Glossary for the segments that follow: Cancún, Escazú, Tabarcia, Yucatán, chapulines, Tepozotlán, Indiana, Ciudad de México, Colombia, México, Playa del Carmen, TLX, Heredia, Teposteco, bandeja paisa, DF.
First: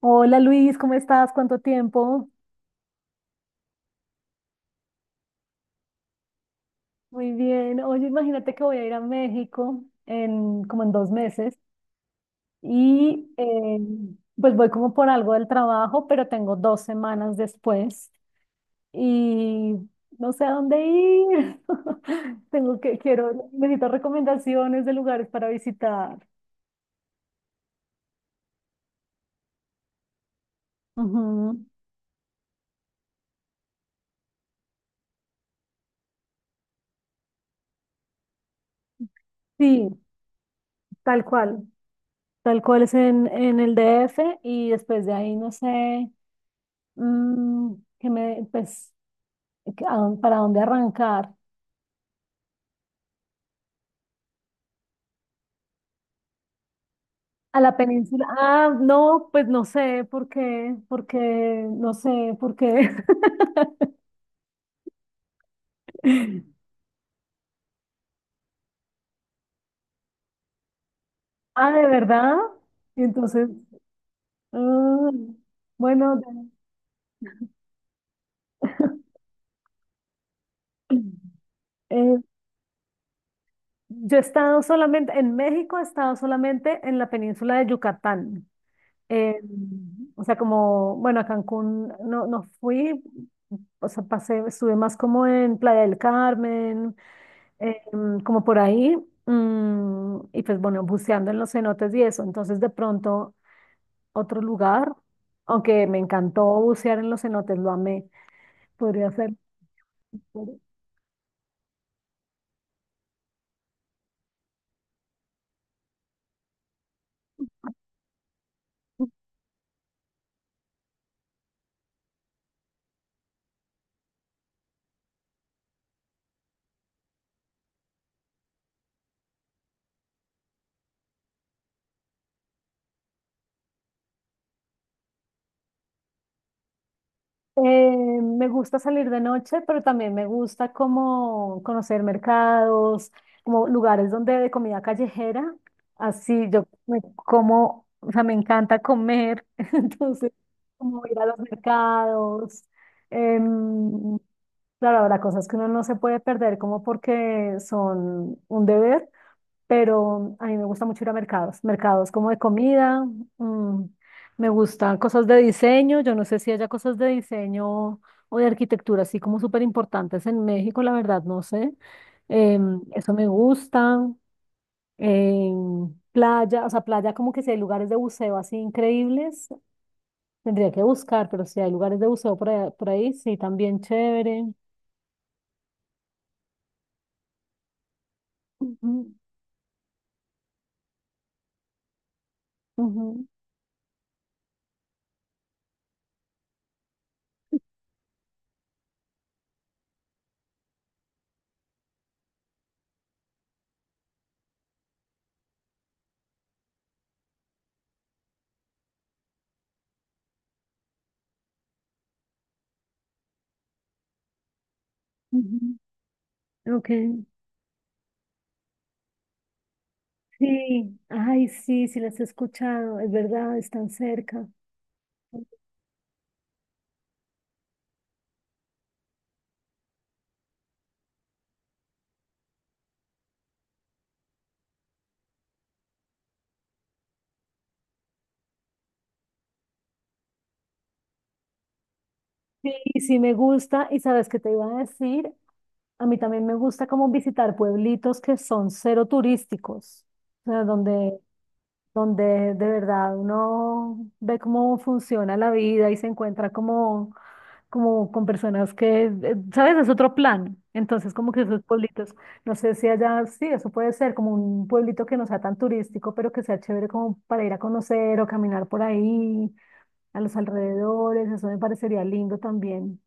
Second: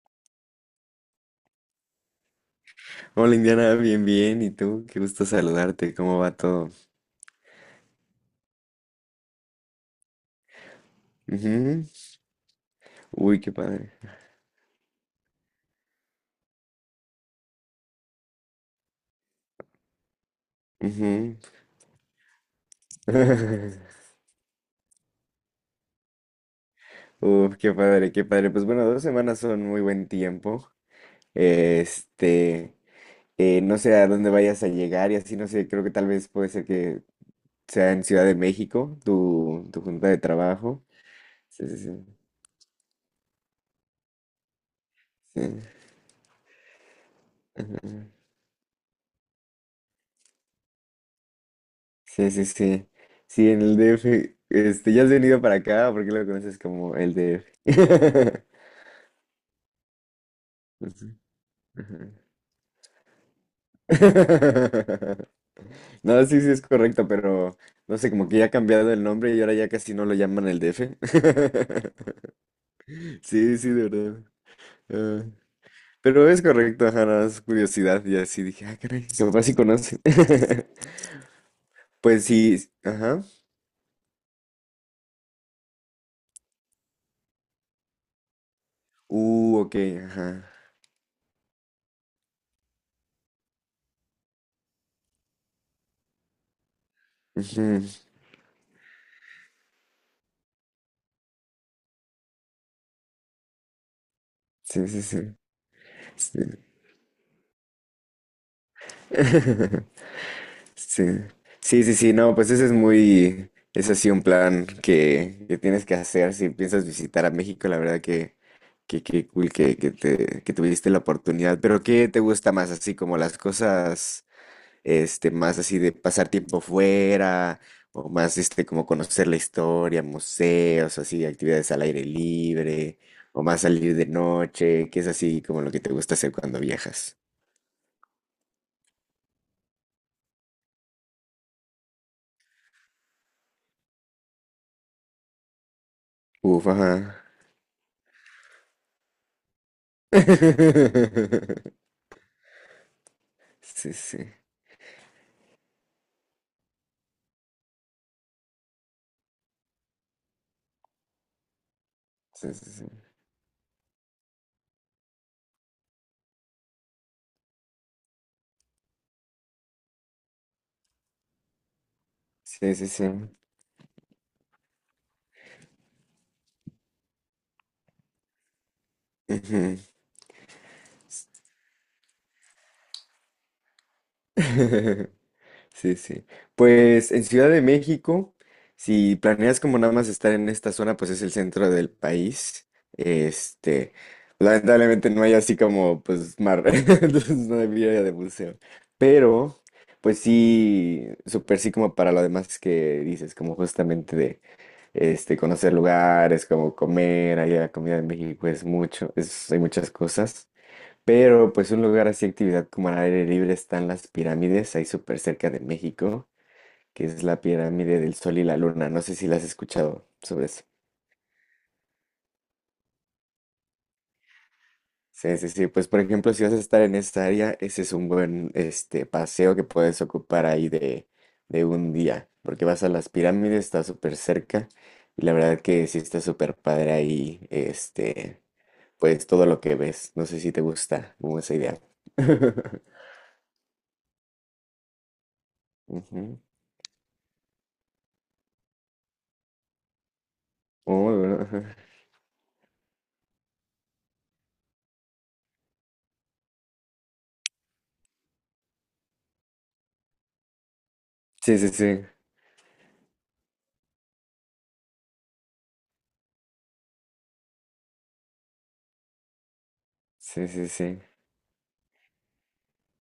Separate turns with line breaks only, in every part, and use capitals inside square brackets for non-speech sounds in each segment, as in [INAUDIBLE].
Hola Luis, ¿cómo estás? ¿Cuánto tiempo?
Hola Indiana, bien, bien. ¿Y tú? Qué gusto saludarte. ¿Cómo va todo?
Muy bien. Oye, imagínate que voy a ir a México en como en dos meses
Ujú.
y
Uy, qué padre.
pues voy como por algo del trabajo, pero tengo dos semanas después y no sé a dónde
Ujú.
ir. [LAUGHS] Necesito
[LAUGHS]
recomendaciones de lugares para visitar.
Uf, qué padre, qué padre. Pues bueno, 2 semanas son muy buen tiempo.
Ujú.
Este, no sé a dónde vayas a llegar y así, no sé, creo que tal vez puede ser que sea en Ciudad de México, tu
Sí,
junta de trabajo.
tal cual,
Sí, sí, sí.
tal cual es en el DF y después de ahí
Sí,
no sé. Mm, que
ajá.
me, pues que Para dónde arrancar?
Sí, sí. Sí, sí, en el DF. Este, ¿ya has venido para acá? ¿Por qué lo conoces como el
A la península.
DF?
Ah, no, pues no sé por qué, porque
[LAUGHS]
no
Ujú.
sé por qué.
[LAUGHS] No, sí, sí es
[LAUGHS]
correcto, pero no sé, como que ya ha cambiado el nombre y ahora ya casi no lo llaman el DF. [LAUGHS]
Ah, ¿de verdad? Y entonces,
Sí, sí, de verdad.
ah,
Ah,
bueno,
pero es
de-
correcto, ajá, nada más curiosidad y así dije, ah, caray, mi papá sí conoce. [LAUGHS]
eh,
Pues sí, ajá.
yo he estado solamente, en México he estado solamente en la península de Yucatán. Eh,
Ok,
o sea,
ajá.
como, bueno, a Cancún no fui, o sea, pasé, estuve más como en Playa del Carmen,
Ujú.
como por ahí, y pues bueno, buceando en los cenotes y eso. Entonces de pronto otro
Sí,
lugar,
sí, sí.
aunque me
Sí.
encantó bucear en los cenotes, lo amé, podría hacer.
[LAUGHS] Sí. Sí, sí, sí, no, pues ese es muy, es así un plan que tienes que hacer si piensas visitar a México, la verdad que... Qué cool que tuviste la oportunidad, pero ¿qué te gusta más? Así como las cosas, este, más así de pasar tiempo fuera, o más este, como conocer la historia, museos, así, actividades al aire libre, o más salir de noche, qué es así como lo que te gusta hacer cuando viajas.
Eh, Me gusta salir de noche, pero también me gusta como conocer mercados, como lugares donde de comida callejera. Así yo
Uf,
me
ajá.
como, o sea, me encanta comer, [LAUGHS] entonces como ir a los
[LAUGHS]
mercados.
Sí,
Em,
sí,
Claro, habrá cosas que uno no se puede perder como porque son un deber, pero a mí me gusta mucho ir a mercados, mercados como de
sí, sí,
comida. Mm, me gustan cosas de diseño, yo no sé si haya cosas de diseño o de arquitectura así como súper importantes en México, la verdad, no sé.
sí,
Em,
sí, sí, sí.
eso me gusta. Em, playa, o sea, playa como que si hay lugares de buceo así increíbles,
Ujú.
tendría que buscar, pero si hay lugares de buceo por ahí sí, también chévere.
[LAUGHS] Sí, sí. Pues en Ciudad de México,
Ujú,
si planeas como nada más estar en esta zona, pues es el centro del país.
ujú.
Este, lamentablemente no hay así como pues mar, [LAUGHS] entonces no había de museo. Pero, pues sí, súper sí como para lo demás que dices, como justamente de este conocer lugares, como comer, allá la comida en México es mucho, es, hay muchas cosas. Pero pues un lugar así, actividad como al aire libre están las pirámides, ahí súper cerca de
Ujú,
México,
ok,
que es la pirámide del Sol y la Luna. No sé si la has escuchado sobre eso.
sí, ay, sí, sí las he escuchado, es verdad, están cerca.
Sí, sí, sí. Pues por ejemplo, si vas a estar en esta área, ese es un buen este paseo que puedes ocupar ahí de, un día, porque vas a las pirámides, está súper cerca, y la verdad que sí está súper padre ahí, este, pues todo lo que ves. No sé si te gusta como esa idea. [LAUGHS]
Sí, sí me gusta, y sabes qué te iba a decir, a mí
Ujú.
también me gusta como visitar pueblitos que son cero turísticos, o sea,
Oh,
donde,
bueno, ajá.
donde de verdad uno ve cómo funciona la vida y se encuentra como con personas que, ¿sabes? Es otro plan. Entonces, como que
Sí,
esos
sí, sí.
pueblitos, no sé si allá, sí, eso puede ser como un pueblito que no sea tan turístico, pero que sea chévere como para ir a conocer o caminar por ahí, a los
Sí, sí, sí.
alrededores, eso me parecería lindo también.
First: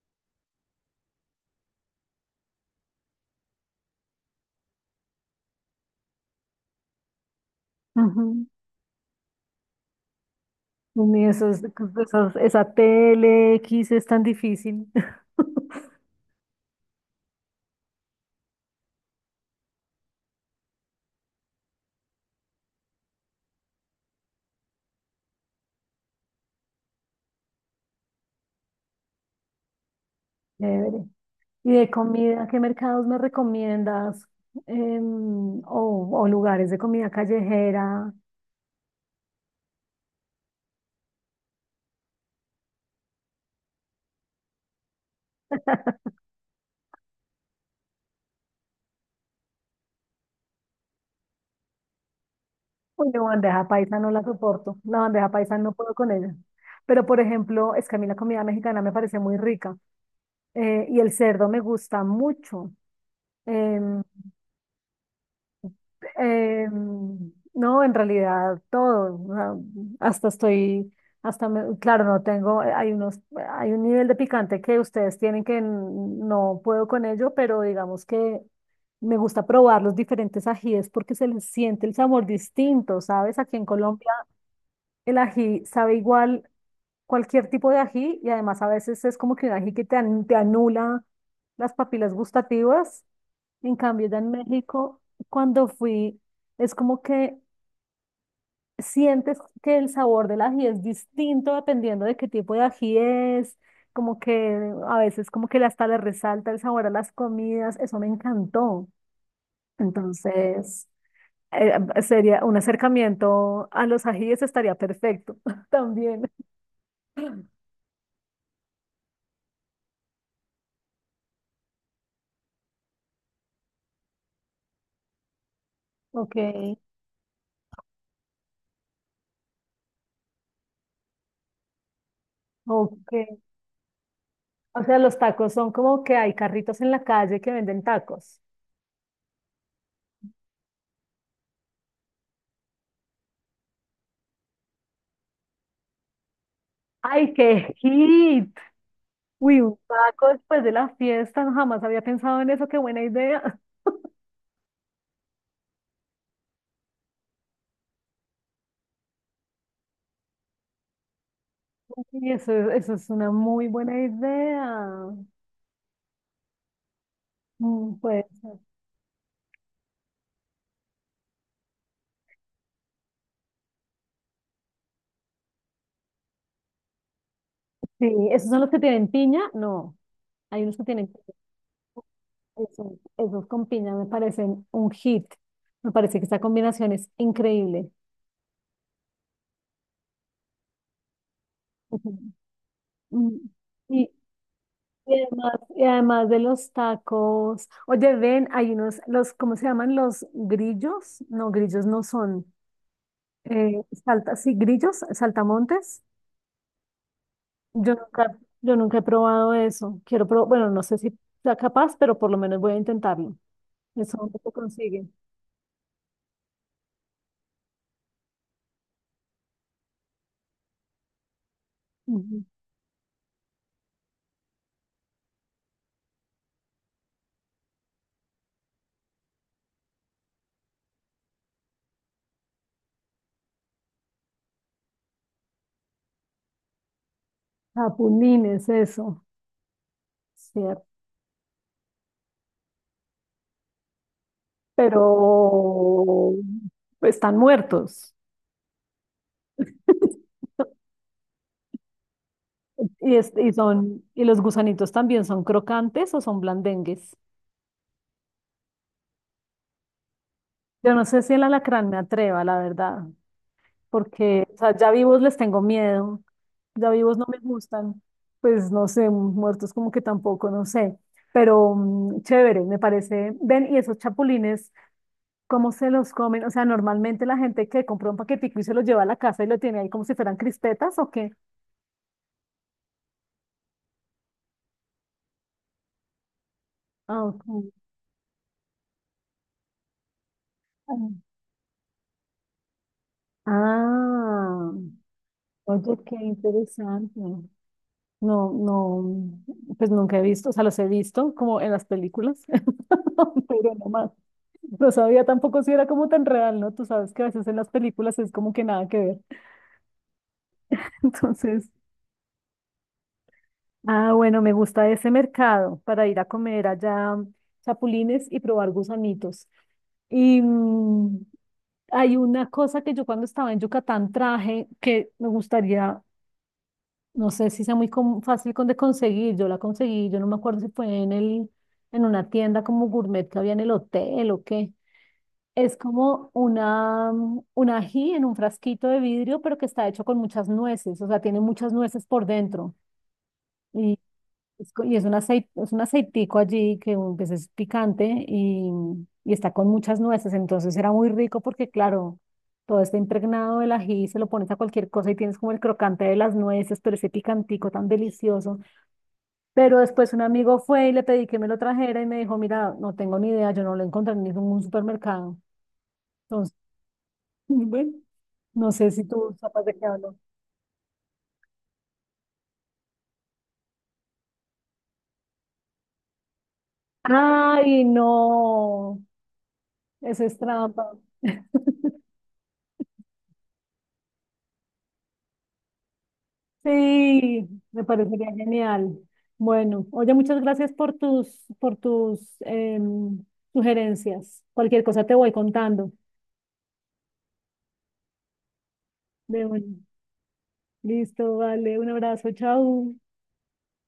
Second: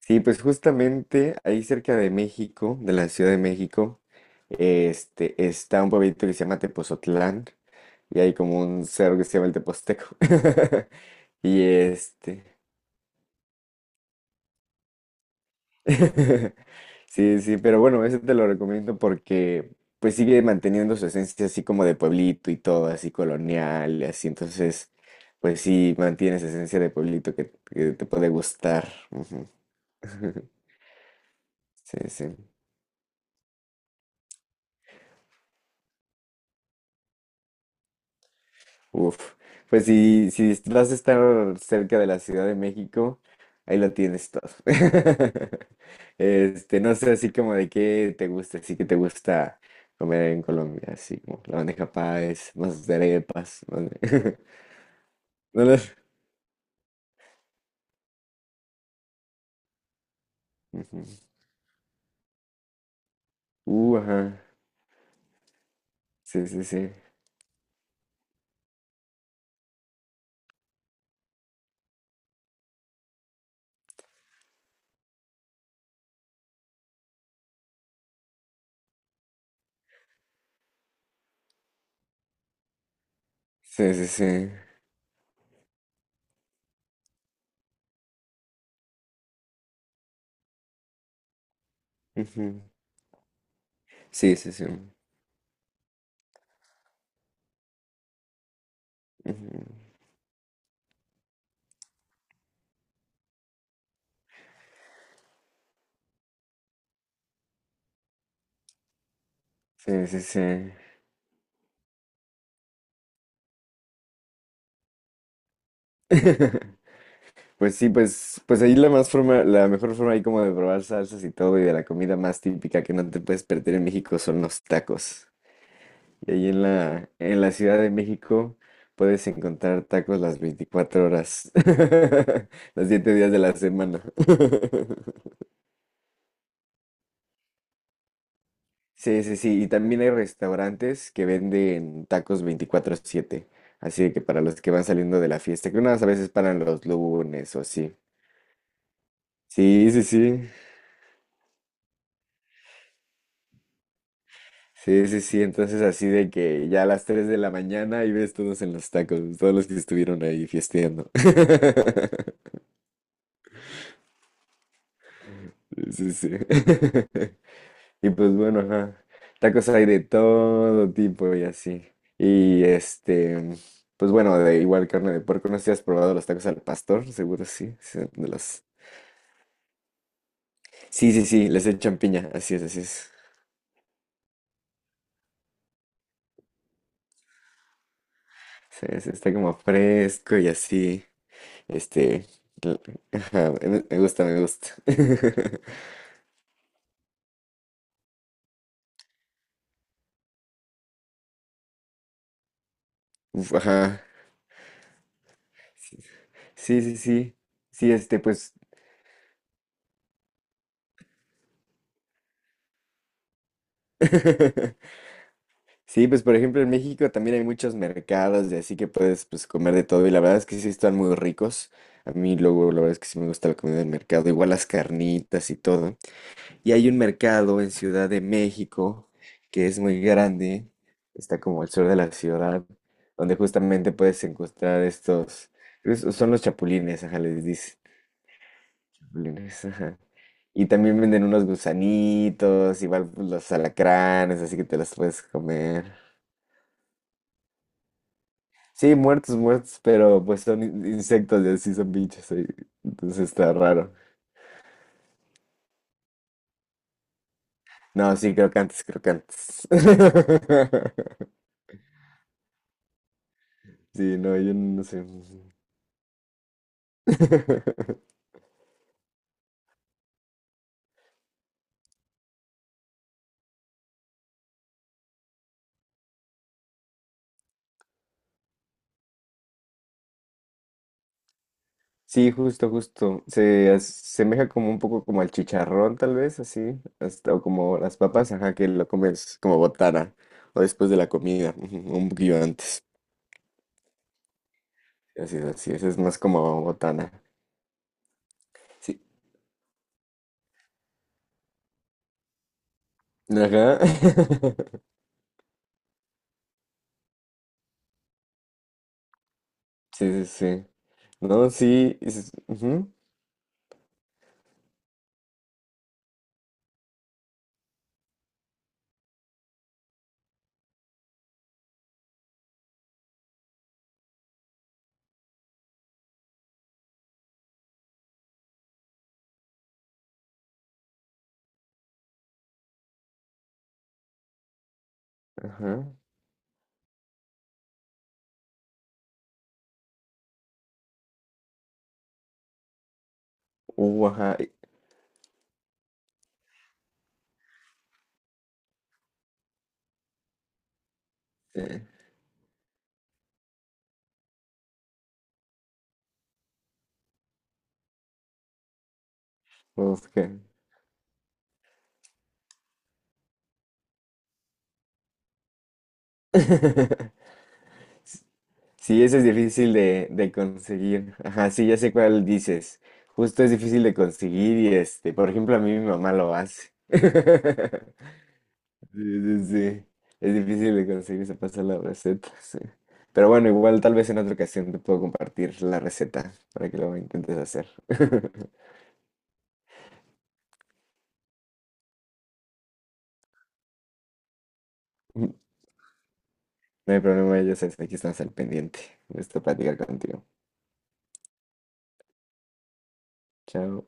Sí, pues justamente ahí cerca de México, de la Ciudad de México, este, está un pueblito que se llama Tepozotlán y hay
Ujú.
como un cerro que se llama el Teposteco. [LAUGHS]
Y
Y este,
esa TLX es tan difícil. [LAUGHS]
[LAUGHS] sí, sí, pero bueno, ese te lo recomiendo porque pues sigue manteniendo su esencia así como de pueblito y todo, así colonial y así. Entonces, pues sí, mantiene esa esencia de pueblito que, te puede gustar. Ujú. [LAUGHS]
Chévere. ¿Y de
Sí, sí.
comida, qué mercados me recomiendas? O lugares de comida callejera.
Uf, pues si vas a estar cerca de la Ciudad de México, ahí lo tienes todo. [LAUGHS] Este, no sé así como de qué te gusta, así que te gusta comer en Colombia, así como la bandeja paes, más de
Uy, no,
arepas,
bandeja
no
paisa no la
sé. [LAUGHS]
soporto. La bandeja paisa
No
no
lo-
puedo con ella. Pero, por ejemplo, es que a mí la comida mexicana me parece muy rica. Y
Ujú.
el cerdo me gusta mucho. Em,
Ajá. Sí, sí, sí.
em, no, en realidad todo. O sea, hasta estoy, hasta me- claro, no tengo, hay un nivel de picante que ustedes tienen no puedo con ello, pero digamos que me gusta probar los diferentes ajíes porque se les siente el sabor distinto, ¿sabes? Aquí en
Sí, sí,
Colombia.
sí.
El ají sabe igual cualquier tipo de ají y además a veces es como que un ají que te anula las papilas
Ujú.
gustativas. En cambio, ya en
Sí, sí, sí.
México, cuando fui, es como que sientes
Ujú.
que el sabor del ají es distinto dependiendo de qué tipo de ají es, como que a veces como que hasta le resalta el sabor a las comidas. Eso me encantó.
Sí, sí, sí.
Entonces, sería un acercamiento a los ajíes, estaría perfecto [LAUGHS] también.
[LAUGHS] Pues sí, pues ahí la más forma, la mejor forma ahí como de probar salsas y todo y de la comida más típica que no te puedes perder en México son los tacos. Y
Ok.
ahí en la Ciudad de México puedes encontrar tacos las 24 horas, [LAUGHS] los
Ok.
7 días de la semana. [LAUGHS]
O sea, los tacos son como que hay carritos en la calle que venden tacos.
Sí, sí, sí. Y también hay restaurantes que venden tacos 24/7. Así de que para los que van saliendo de la fiesta, que unas a veces paran los
¡Ay,
lunes o
qué
así.
hit! Uy, un
Sí, sí,
taco
sí.
después de la fiesta, no, jamás había pensado en eso, qué buena idea.
Sí, sí, sí, entonces así de que ya a las 3 de la mañana y ves todos en los tacos, todos los que estuvieron ahí fiesteando.
[LAUGHS] Y
[LAUGHS]
eso, eso es una muy buena idea.
Sí, sí. [LAUGHS]
Mm,
Y
pues
pues bueno, ajá, tacos hay de todo tipo y así. Y este, pues bueno, de igual carne de puerco, no sé si has probado los tacos al pastor, seguro sí. Sí,
sí,
de
¿esos son
los...
los que tienen piña? No, hay unos que tienen
sí,
piña.
sí, sí, les echan piña, así es, así es.
Esos con piña me parecen un hit. Me parece que esta combinación es increíble.
Sí, sí, está como fresco y así.
Ujú.
Este, l-
Mm,
ajá, me
Y,
gusta, me gusta.
y además,
[LAUGHS]
y además de los tacos, oye, ven, hay unos, los, ¿cómo se llaman? Los grillos. No, grillos no son.
Uf,
Eh,
ajá.
sí, grillos, saltamontes.
Sí, sí, sí. Sí, este, pues.
Yo nunca he probado eso. Quiero probar, bueno, no sé si sea capaz, pero por lo menos voy a intentarlo. Eso no se
[LAUGHS]
consigue.
Sí, pues por ejemplo en México también hay muchos mercados y así que puedes pues comer de todo y la verdad es que sí están muy ricos. A mí
Ujú.
luego la verdad es que sí me gusta la comida del mercado, igual las carnitas y todo. Y hay un mercado en Ciudad de México que es muy grande, está como al sur de la ciudad, donde justamente puedes encontrar estos, son los chapulines, ajá, les dice.
Chapulines, eso.
Lunes, ajá. Y
Cierto.
también venden unos gusanitos, igual pues, los alacranes, así que te los puedes comer.
Pero están muertos.
Sí, muertos, muertos, pero pues son insectos y así son bichos ahí.
Y,
Entonces
y
está raro.
son, y los gusanitos también son crocantes o son blandengues.
No, sí, crocantes, crocantes.
Yo no sé
[LAUGHS]
si el alacrán me atreva, la verdad,
Sí, no,
porque,
yo
o sea,
no
ya
sé.
vivos les tengo miedo, ya vivos no me gustan,
[LAUGHS]
pues no sé, muertos como que tampoco, no sé, pero mm, chévere, me parece. Ven, y esos chapulines, ¿cómo se los comen? O sea, normalmente la gente que compra un paquetico y se los lleva a la casa y lo tiene ahí como si fueran crispetas, ¿o qué?
Sí, justo, justo. Se asemeja como un poco como al chicharrón, tal vez, así.
Ah,
Hasta, o
ok.
como las papas, ajá, que lo comes como botana. O después de la comida, ujú, un poquillo antes.
Ah,
Así
oye,
es
qué
más como botana.
interesante. No,
Sí.
no, pues nunca he visto, o sea, los he visto como en las películas, [LAUGHS] pero
Ajá.
no más.
[LAUGHS]
No sabía tampoco si era como tan real, ¿no? Tú sabes que a veces en las películas es como que nada que ver.
Sí, sí, sí.
[LAUGHS]
No,
Entonces,
sí. Ujú.
bueno, me gusta ese mercado para ir a comer allá mm, chapulines y probar gusanitos. Y mm, hay una cosa que yo cuando estaba en Yucatán traje que me gustaría. No sé si sea muy fácil con de conseguir. Yo la conseguí, yo no me acuerdo si fue en una tienda como gourmet que había en el hotel o qué. Es
Ajá.
como una, mm, un ají en un frasquito de vidrio, pero que está hecho con muchas nueces, o sea, tiene muchas nueces por dentro. Y
Ajá.
es, y es un aceite, es un aceitico allí que mm, pues, es picante y, mm, y está con muchas nueces. Entonces era muy rico porque,
Eh,
claro, todo está impregnado del ají, se lo pones a cualquier cosa y tienes como el crocante de las nueces, pero ese picantico tan delicioso. Pero
uf,
después un
qué.
amigo fue y le pedí que me lo trajera y me dijo, mira, no tengo ni idea, yo no lo encontré en ningún supermercado. Entonces,
[LAUGHS]
[LAUGHS] bueno, no sé
Sí,
si
ese es
tú sabes
difícil
de qué
de,
hablo.
conseguir. Ajá, sí, ya sé cuál dices. Justo es difícil de conseguir y este, por ejemplo, a mí mi mamá lo hace. [LAUGHS]
Ay,
Sí,
no,
sí, sí.
eso
Es
es
difícil de
trampa.
conseguir, se pasa la receta. Sí. Pero bueno, igual tal vez en otra ocasión te puedo compartir la receta para que lo intentes
Sí,
hacer.
me parecería
[LAUGHS]
genial. Bueno, oye, muchas gracias por tus, por tus sugerencias. Cualquier cosa te voy contando.
No hay problema, ya sabes, aquí estamos al pendiente. Me gusta
De bueno,
platicar contigo.
listo, vale, un abrazo, chao.
Chao.